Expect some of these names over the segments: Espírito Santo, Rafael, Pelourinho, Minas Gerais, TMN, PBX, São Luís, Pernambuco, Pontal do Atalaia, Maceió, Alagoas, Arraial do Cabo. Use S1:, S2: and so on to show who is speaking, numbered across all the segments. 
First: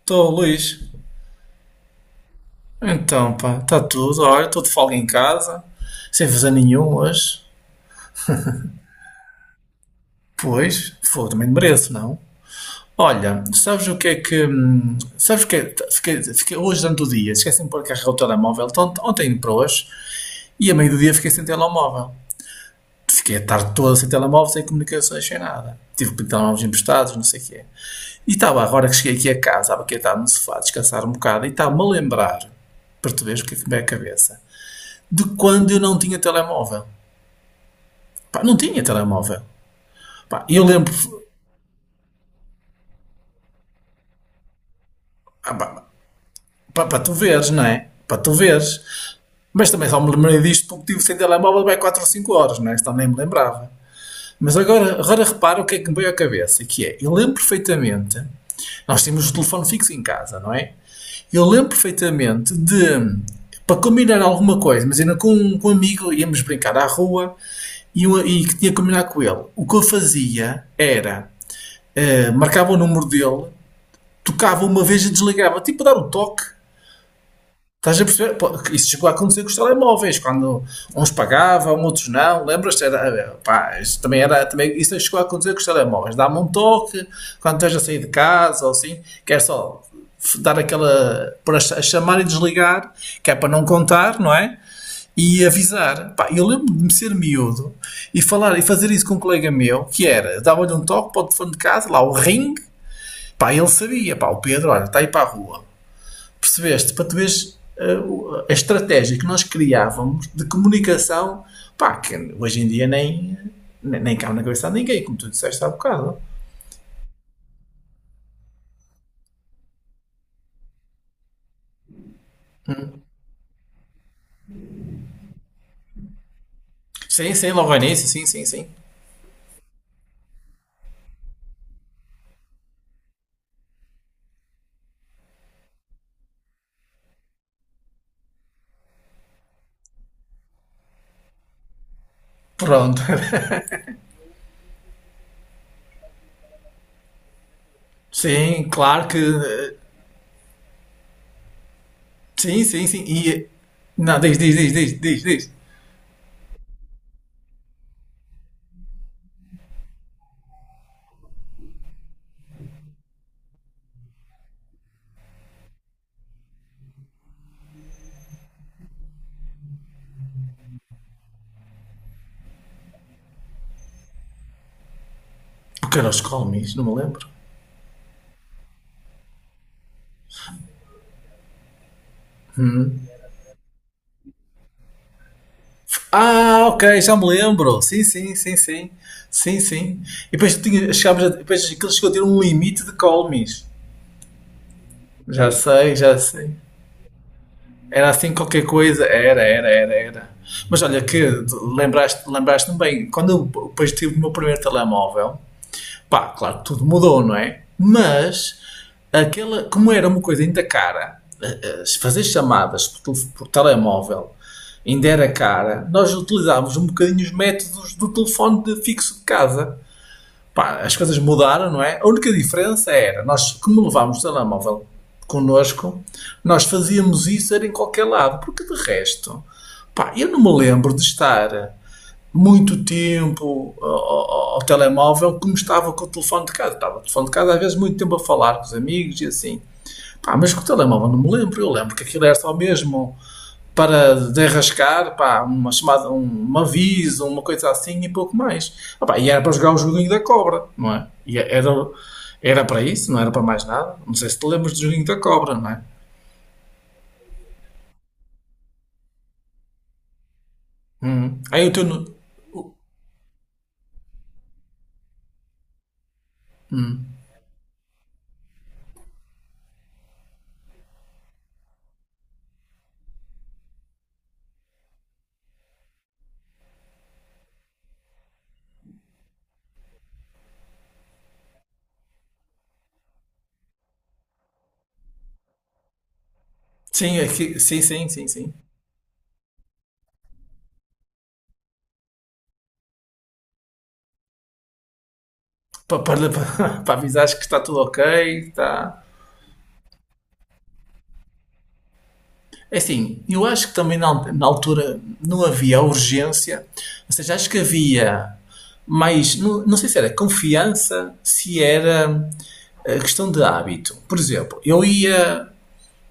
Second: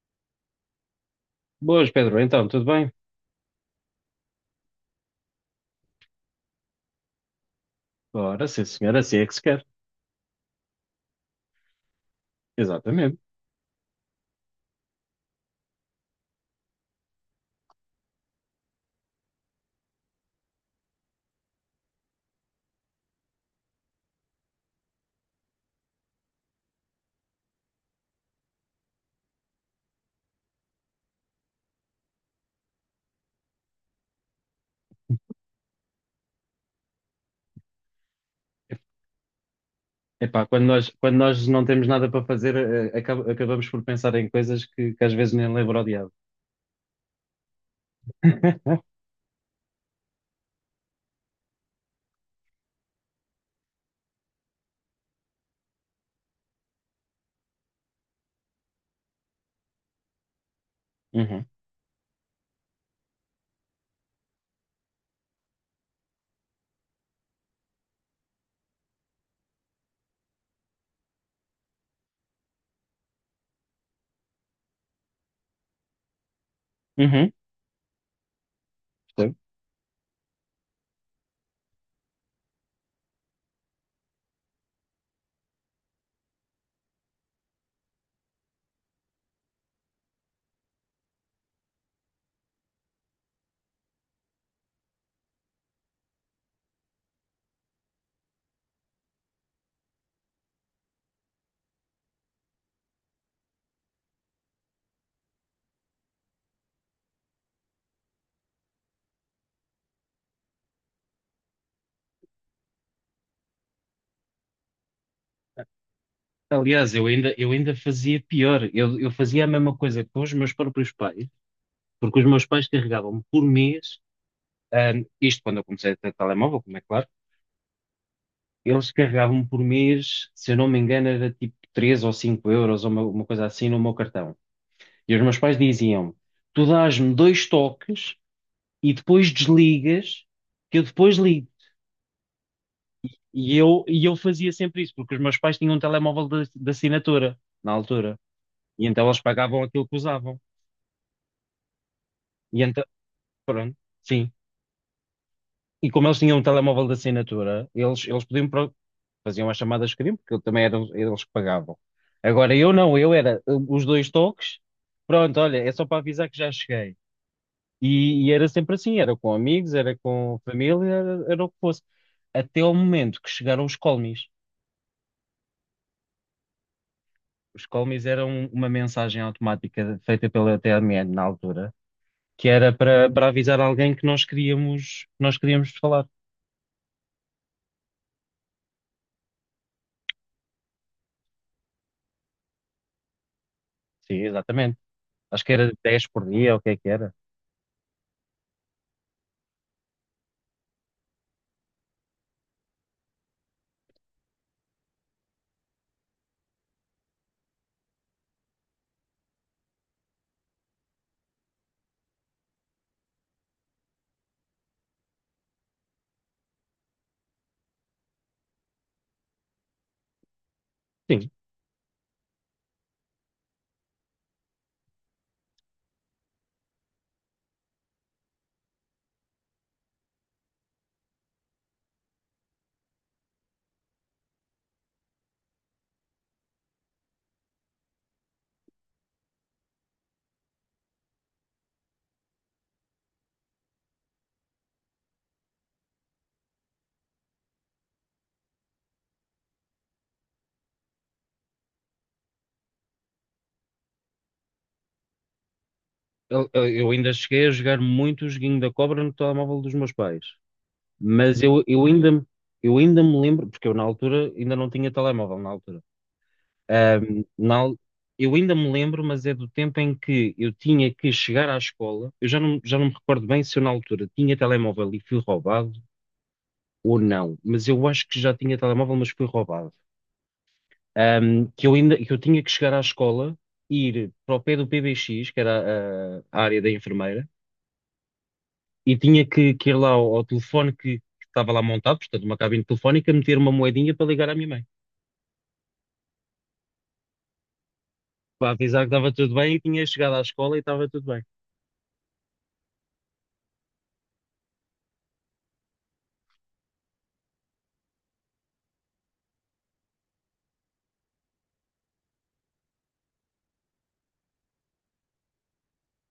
S1: Estou, Luís.
S2: Boas, Pedro. Então, tudo bem?
S1: Então, pá, está tudo. Olha, estou de folga em casa, sem fazer nenhum hoje.
S2: Ora, sim, senhora, assim é que se quer.
S1: Pois, foda, também mereço, não?
S2: Exatamente.
S1: Olha, sabes o que é que. Sabes o que é. Fiquei hoje durante o dia, esqueci-me de pôr a carregar o telemóvel, de ontem para hoje, e a meio do dia fiquei sem telemóvel. Fiquei a tarde toda sem telemóvel, sem comunicações, sem nada. Tive que pedir telemóveis emprestados, não sei o quê. E estava, agora que cheguei aqui a casa, estava aqui a estar no sofá, a descansar um bocado, e estava-me a lembrar, para tu veres o que é que me veio à cabeça. De quando eu não tinha telemóvel. Pá, não tinha telemóvel. Pá,
S2: Epá,
S1: eu lembro.
S2: quando nós não temos nada para fazer, acabamos por pensar em coisas que às vezes nem
S1: Ah,
S2: lembro ao
S1: pá,
S2: diabo.
S1: pá, para tu veres, não é? Para tu veres. Mas também só me lembrei disto porque tive sem telemóvel bem 4 ou 5 horas, não é? Isto nem me lembrava. Mas agora, agora repara o que é que me veio à cabeça, que é, eu lembro perfeitamente, nós tínhamos o telefone fixo em casa, não é? Eu
S2: Uhum.
S1: lembro perfeitamente de, para combinar alguma coisa, imagina com um amigo íamos brincar à rua e que tinha que combinar com ele. O que eu fazia era, marcava o número dele, tocava uma vez e desligava, tipo dar um toque.
S2: Uhum.
S1: Estás a perceber? Pô, isso chegou a
S2: Percebo.
S1: acontecer com os telemóveis, quando uns pagavam, outros não. Lembras-te? Era, pá, isso também era, também, isso chegou a acontecer com os telemóveis. Dá-me um toque quando estás a sair de casa ou assim, que é só dar aquela. Para chamar e desligar, que é para não contar, não é? E avisar. Pá, eu lembro de me ser miúdo e falar e fazer isso com um colega meu, que era, dava-lhe um toque para o telefone de casa, lá o ring. Pá, ele sabia, pá, o Pedro, olha, está aí para a rua. Percebeste? Para tu veres a estratégia que nós criávamos de comunicação, pá, que hoje em dia nem, cabe na cabeça de ninguém, como tu disseste há bocado.
S2: Aliás, eu ainda fazia pior. Eu fazia a mesma coisa com os meus próprios pais, porque os meus pais carregavam-me por mês, isto quando eu comecei a ter telemóvel, como é claro.
S1: Sim, sim, logo ao início, sim, sim, sim.
S2: Eles carregavam-me por mês, se eu não me engano, era tipo 3 ou 5 euros, ou uma coisa assim, no meu cartão. E os meus pais diziam: tu dás-me dois toques e depois desligas, que eu depois ligo.
S1: Pronto.
S2: E eu fazia sempre isso, porque os meus pais tinham um telemóvel de assinatura, na altura.
S1: Sim,
S2: E então
S1: claro que.
S2: eles pagavam aquilo que usavam. E
S1: Sim,
S2: então,
S1: sim, sim. E.
S2: pronto,
S1: Não,
S2: sim.
S1: diz, diz, diz, diz, diz, diz.
S2: E como eles tinham um telemóvel de assinatura, eles podiam, faziam as chamadas que queriam, porque também eram eles que pagavam. Agora eu não, eu era os dois toques, pronto, olha, é só para avisar que já cheguei. E era sempre assim, era com amigos, era com família, era o que fosse. Até ao momento que chegaram os colmies.
S1: Porque era os Colmis, não me lembro.
S2: Os colmies eram uma mensagem automática feita pela TMN na altura, que era para, para avisar alguém que nós queríamos falar.
S1: Ah, ok, já me lembro. Sim, sim, sim, sim. Sim, sim. E depois, tinha, chegámos a, depois aquilo chegou a ter um limite de Colmis.
S2: Sim, exatamente. Acho
S1: Já
S2: que era
S1: sei,
S2: dez
S1: já
S2: por dia,
S1: sei.
S2: ou o que é que era.
S1: Era assim qualquer coisa. Era, era, era, era. Mas olha que lembraste-me bem, quando eu depois tive o meu primeiro telemóvel, pá, claro que tudo mudou, não é? Mas aquela, como era uma coisa ainda cara, fazer chamadas por telemóvel ainda era cara, nós utilizávamos um bocadinho os métodos do telefone de fixo de casa. Pá, as coisas
S2: Sim,
S1: mudaram, não é? A única diferença era, nós, como levámos o telemóvel connosco, nós fazíamos isso era em qualquer lado, porque de resto, pá, eu não me lembro de estar muito tempo ao telemóvel como estava com o telefone de casa. Estava o telefone de casa às vezes muito tempo a falar com os amigos e assim. Pá, mas com o telemóvel não me lembro. Eu lembro que aquilo era só mesmo para derrascar pá, uma chamada, um aviso, uma coisa assim e pouco mais. Ah, pá, e era para jogar o joguinho da cobra, não é? E é, era, era para isso, não era para mais nada. Não sei se te lembras do joguinho da cobra, não é?
S2: eu ainda cheguei a jogar muito o joguinho da cobra no telemóvel dos meus pais.
S1: Hum.
S2: Mas
S1: Aí o teu.
S2: eu ainda me lembro, porque eu na altura ainda não tinha telemóvel na altura. Na Eu ainda me lembro, mas é do tempo em que eu tinha que chegar à escola. Eu já não me recordo bem se eu na altura tinha telemóvel e fui roubado ou não, mas eu acho que já tinha telemóvel, mas fui roubado. Que eu ainda, que eu tinha que chegar à escola, ir para o pé do PBX, que era a área da
S1: Sim,
S2: enfermeira,
S1: sim, sim, sim, sim.
S2: e tinha que ir lá ao, ao telefone que estava lá montado, portanto, uma cabine telefónica, meter uma moedinha para ligar à minha mãe,
S1: Para, para avisares que está tudo ok,
S2: para avisar que
S1: está.
S2: estava tudo bem e tinha chegado à escola e estava tudo bem.
S1: É assim, eu acho que também na, na altura não havia urgência, ou seja, acho que havia mais, não, não sei se era confiança, se era a questão de hábito. Por exemplo, eu ia,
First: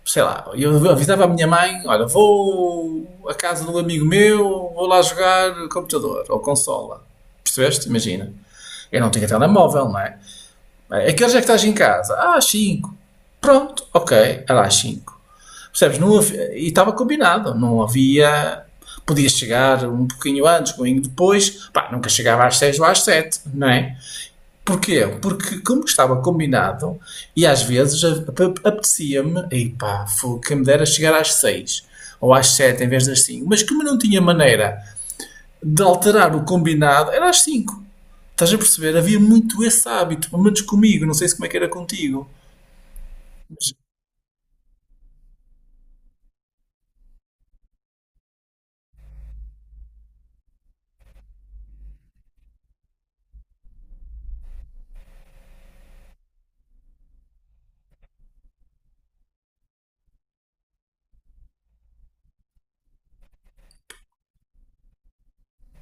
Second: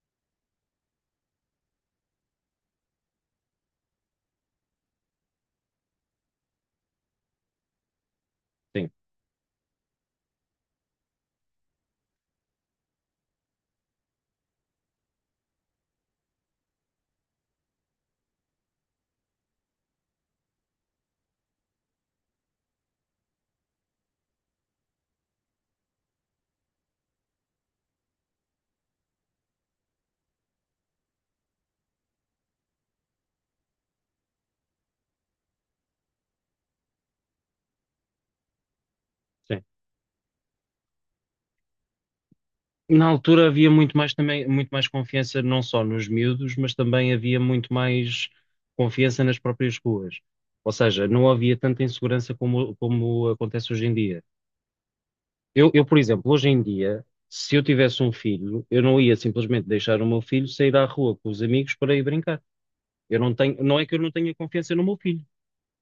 S1: sei lá, eu avisava a minha mãe, olha, vou à casa de um amigo meu, vou lá jogar computador ou consola. Percebeste? Imagina.
S2: Sim,
S1: Eu não tinha telemóvel, não é? É que horas é que estás em casa? Ah, às 5. Pronto, ok, era às 5. Percebes? Não havia, e estava combinado, não havia. Podia chegar um pouquinho antes, um pouquinho depois, pá, nunca chegava às 6 ou às 7, não é? Porquê? Porque, como estava combinado, e às vezes apetecia-me, e pá, fogo, quem me dera chegar às 6 ou às 7 em vez das 5, mas como não tinha maneira de alterar o combinado, era às 5. Estás a perceber? Havia
S2: sim.
S1: muito esse hábito, pelo menos comigo, não sei se como é que era contigo.
S2: Na altura havia
S1: Mas,
S2: muito mais também, muito mais confiança não só nos miúdos, mas também havia muito mais confiança nas próprias ruas. Ou seja, não havia tanta insegurança como, como acontece hoje em dia. Por exemplo, hoje em dia, se eu tivesse um filho, eu não ia simplesmente deixar o meu filho sair à rua com os amigos para ir brincar. Eu não tenho, não é que eu não tenha confiança no meu filho,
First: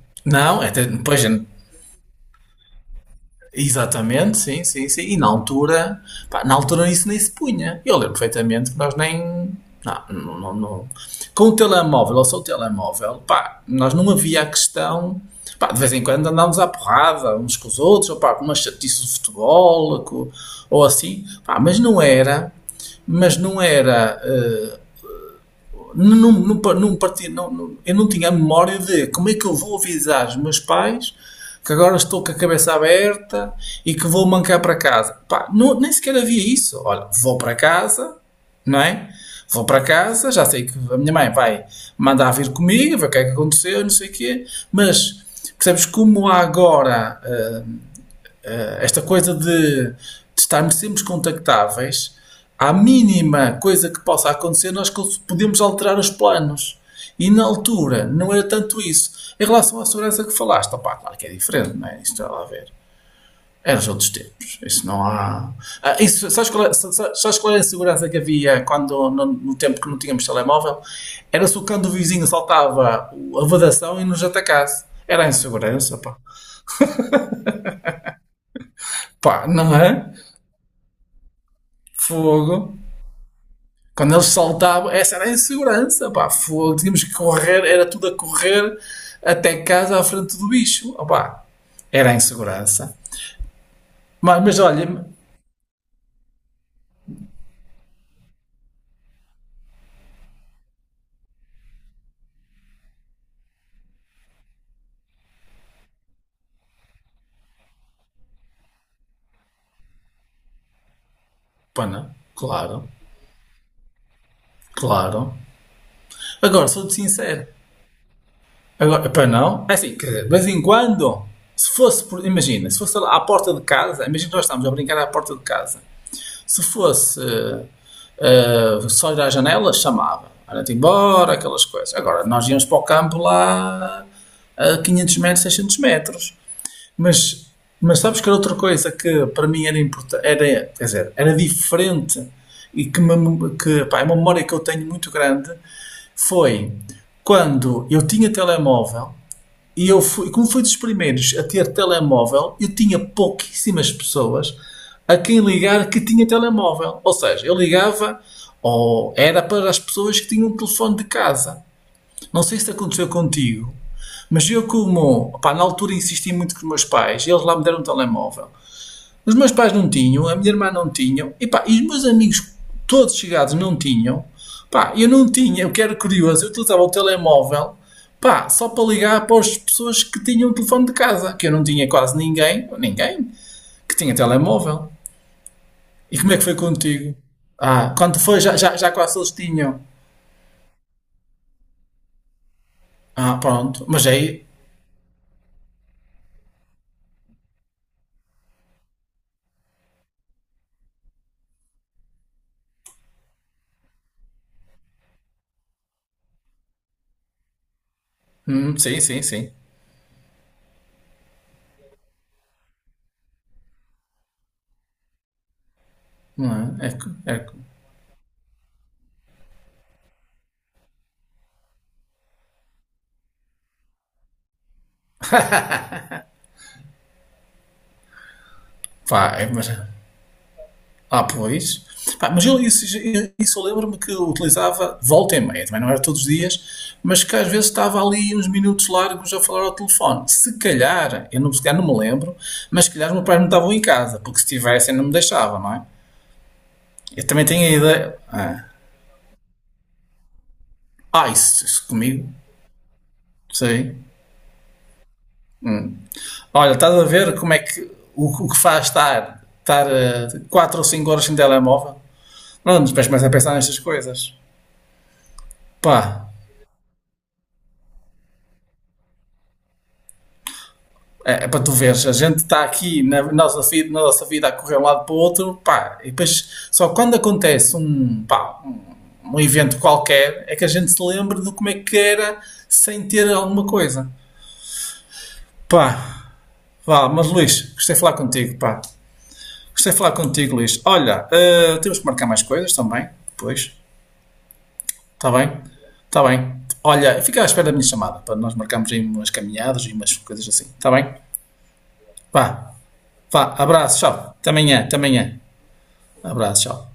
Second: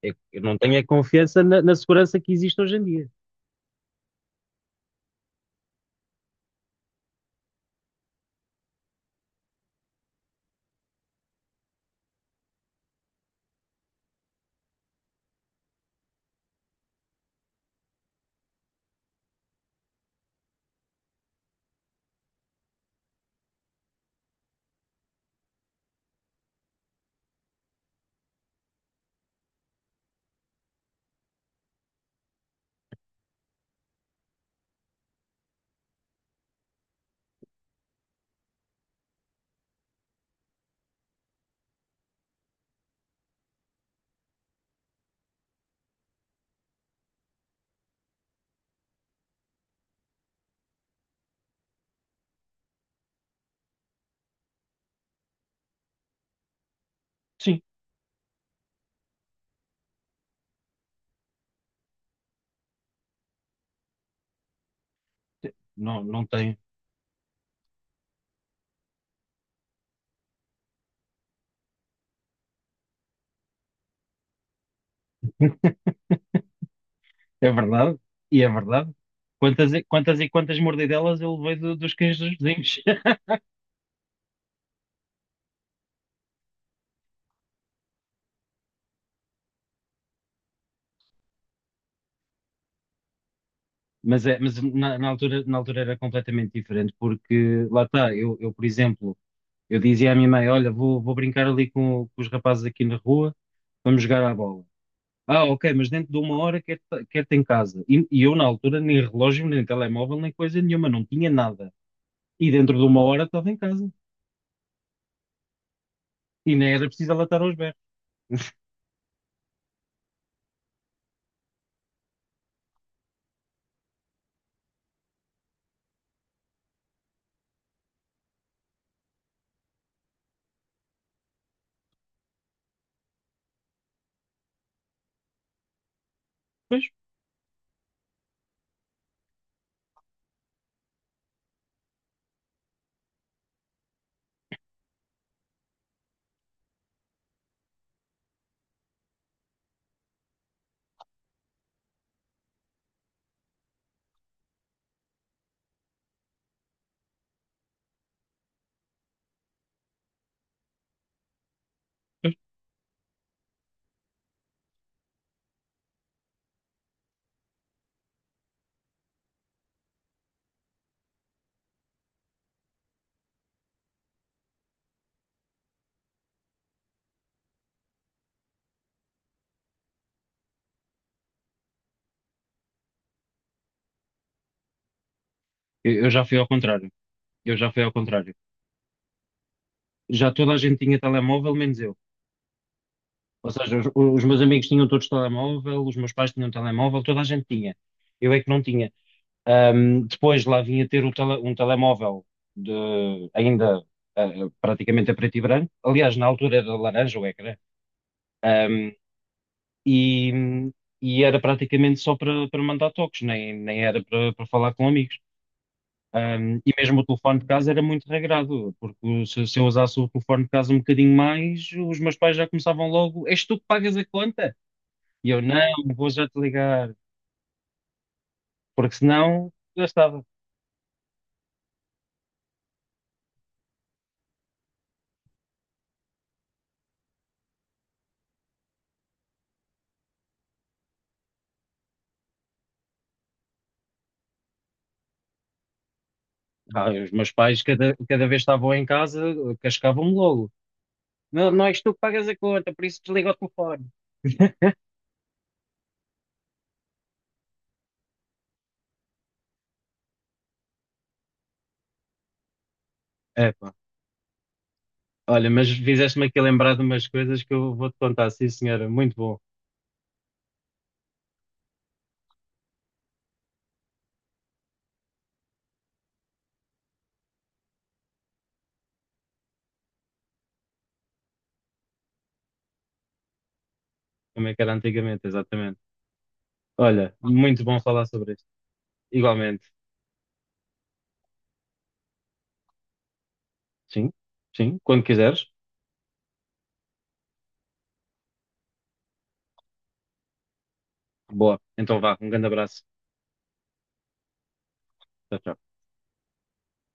S2: é que eu não
S1: não,
S2: tenho a
S1: até, pois,
S2: confiança na, na segurança que existe hoje em dia.
S1: exatamente, sim, sim, sim. E na altura, pá, na altura isso nem se punha. Eu lembro perfeitamente que nós nem. Não, não, não, não. Com o telemóvel ou só o telemóvel, pá, nós não havia a questão. Pá, de vez em quando andámos à porrada uns com os outros, ou pá, com uma chatice de futebol, ou assim, pá, mas não era. Mas não era. Não, não, não, partia, não, não, eu não tinha a memória de como é que eu vou avisar os meus pais que agora estou com a cabeça aberta e que vou mancar para casa. Pá, não, nem sequer havia isso. Olha, vou para casa, não é? Vou para casa, já sei que a minha mãe vai mandar vir comigo, ver o que é que aconteceu, não sei o quê, mas percebes como há agora esta coisa de estarmos sempre contactáveis, à mínima coisa que possa acontecer, nós podemos alterar os planos. E na
S2: Sim,
S1: altura não era tanto isso. Em relação à segurança que falaste, opá, claro que é diferente, não é? Isto está lá a ver. Eram os outros tempos. Isso não há. Ah,
S2: não, não
S1: isso, sabes,
S2: tenho.
S1: qual, sabes qual era a segurança que havia quando, no, no tempo que não tínhamos telemóvel? Era se o cão vizinho saltava a vedação e nos atacasse. Era a insegurança, pá.
S2: É verdade, e é verdade.
S1: Pá, não é?
S2: Quantas e quantas mordidelas eu levei dos cães dos
S1: Fogo.
S2: vizinhos.
S1: Quando eles saltavam, essa era a insegurança, pá, fogo, tínhamos que correr, era tudo a correr até casa à frente do bicho, opá, era a insegurança.
S2: Mas, é,
S1: Mas,
S2: mas na,
S1: olha,
S2: na altura era completamente diferente, porque lá está. Eu, dizia à minha mãe: olha, vou, vou brincar ali com os rapazes aqui na rua, vamos jogar à bola. Ah, ok, mas dentro de uma hora quero quero-te em casa. E eu na altura nem relógio, nem telemóvel, nem coisa nenhuma, não tinha nada.
S1: pá, não,
S2: E dentro de
S1: claro,
S2: uma hora estava em casa.
S1: claro.
S2: E
S1: Agora,
S2: nem era
S1: sou-te
S2: preciso ela estar
S1: sincero,
S2: aos berros.
S1: agora, para não, é assim, quer dizer, de vez em quando, se fosse, por, imagina, se fosse lá à porta de casa, imagina que nós estamos a brincar à porta de casa. Se fosse só ir à janela, chamava. Era-te embora, aquelas coisas. Agora, nós íamos para o campo lá a 500 metros, 600 metros.
S2: Pois,
S1: Mas, mas, sabes que era outra coisa que para mim era importante, era, quer dizer, era diferente e que, me, que pá, é uma memória que eu tenho muito grande foi quando eu tinha telemóvel e eu fui, como fui dos primeiros a ter telemóvel, eu tinha pouquíssimas pessoas a quem ligar que tinha telemóvel. Ou seja, eu ligava ou era para as pessoas que tinham um telefone de casa.
S2: pois.
S1: Não sei se aconteceu contigo, mas eu como, pá, na altura insisti muito com os meus pais, eles lá me deram um telemóvel. Os meus pais não tinham, a minha irmã não tinham, e pá, e os meus amigos todos chegados não tinham. Pá, eu não tinha, eu que era curioso, eu utilizava o telemóvel, pá, só para ligar para as pessoas que tinham o telefone de casa, que eu não tinha quase ninguém, ninguém, que tinha telemóvel.
S2: Eu
S1: E
S2: já
S1: como
S2: fui
S1: é que
S2: ao
S1: foi
S2: contrário.
S1: contigo?
S2: Eu já fui ao
S1: Ah, quando
S2: contrário.
S1: foi já, já, já quase eles tinham.
S2: Já toda a gente tinha telemóvel, menos eu.
S1: Ah,
S2: Ou seja,
S1: pronto, mas
S2: os meus
S1: aí,
S2: amigos tinham todos telemóvel, os meus pais tinham telemóvel, toda a gente tinha. Eu é que não tinha. Depois lá vinha ter um telemóvel de, ainda, ah, praticamente a preto e branco. Aliás, na altura era laranja o ecrã. Ahm,
S1: sim, sim, sim.
S2: e e era praticamente só para para mandar toques, nem era para para falar com amigos. E
S1: Não é? É,
S2: mesmo o telefone
S1: é,
S2: de casa era muito regrado, porque se eu usasse o telefone de casa um bocadinho mais, os meus pais já começavam logo: És tu que pagas a conta? E eu: Não, vou já te ligar, porque
S1: pá, é,
S2: senão
S1: mas
S2: gastava.
S1: Ah, pois. Pá, mas eu, isso eu lembro-me que eu utilizava de volta e meia, também não era todos os dias, mas que às vezes estava ali uns minutos largos a falar ao telefone. Se calhar, eu não, se calhar não me lembro, mas se calhar os meus pais não estavam em casa, porque se estivessem não me deixavam, não é?
S2: Ah, os
S1: Eu
S2: meus
S1: também
S2: pais,
S1: tenho a ideia.
S2: cada vez que
S1: Ah,
S2: estavam em casa, cascavam-me logo:
S1: ah
S2: Não, não
S1: isso,
S2: és
S1: isso
S2: tu que pagas
S1: comigo,
S2: a conta, por isso desliga o telefone.
S1: sei. Olha, estás a ver como é que o que faz estar, estar 4 ou cinco horas sem telemóvel? Não, mas depois começa a pensar
S2: Epá,
S1: nestas coisas.
S2: olha, mas fizeste-me
S1: Pá,
S2: aqui lembrar de umas coisas que eu vou-te contar, sim senhora, muito bom,
S1: é, é para tu veres, a gente está aqui na nossa vida a correr um lado para o outro, pá, e depois só quando acontece um, pá, um, evento qualquer é que a gente se lembra de como é que era sem ter alguma coisa.
S2: como é que era antigamente, exatamente.
S1: Pá, vá,
S2: Olha,
S1: mas
S2: muito
S1: Luís,
S2: bom
S1: gostei de
S2: falar
S1: falar
S2: sobre isto,
S1: contigo, pá.
S2: igualmente.
S1: Gostei de falar contigo, Luís. Olha, temos que marcar mais coisas também, depois,
S2: Sim, sim, quando
S1: está
S2: quiseres.
S1: bem? Está bem. Olha, fica à espera da minha chamada, para nós marcarmos aí umas caminhadas e umas coisas assim, está bem?
S2: Boa. Então vá, um grande
S1: Vá,
S2: abraço.
S1: vá, abraço, tchau. Até amanhã, até
S2: Tchau,
S1: amanhã.
S2: tchau.
S1: Um abraço, tchau.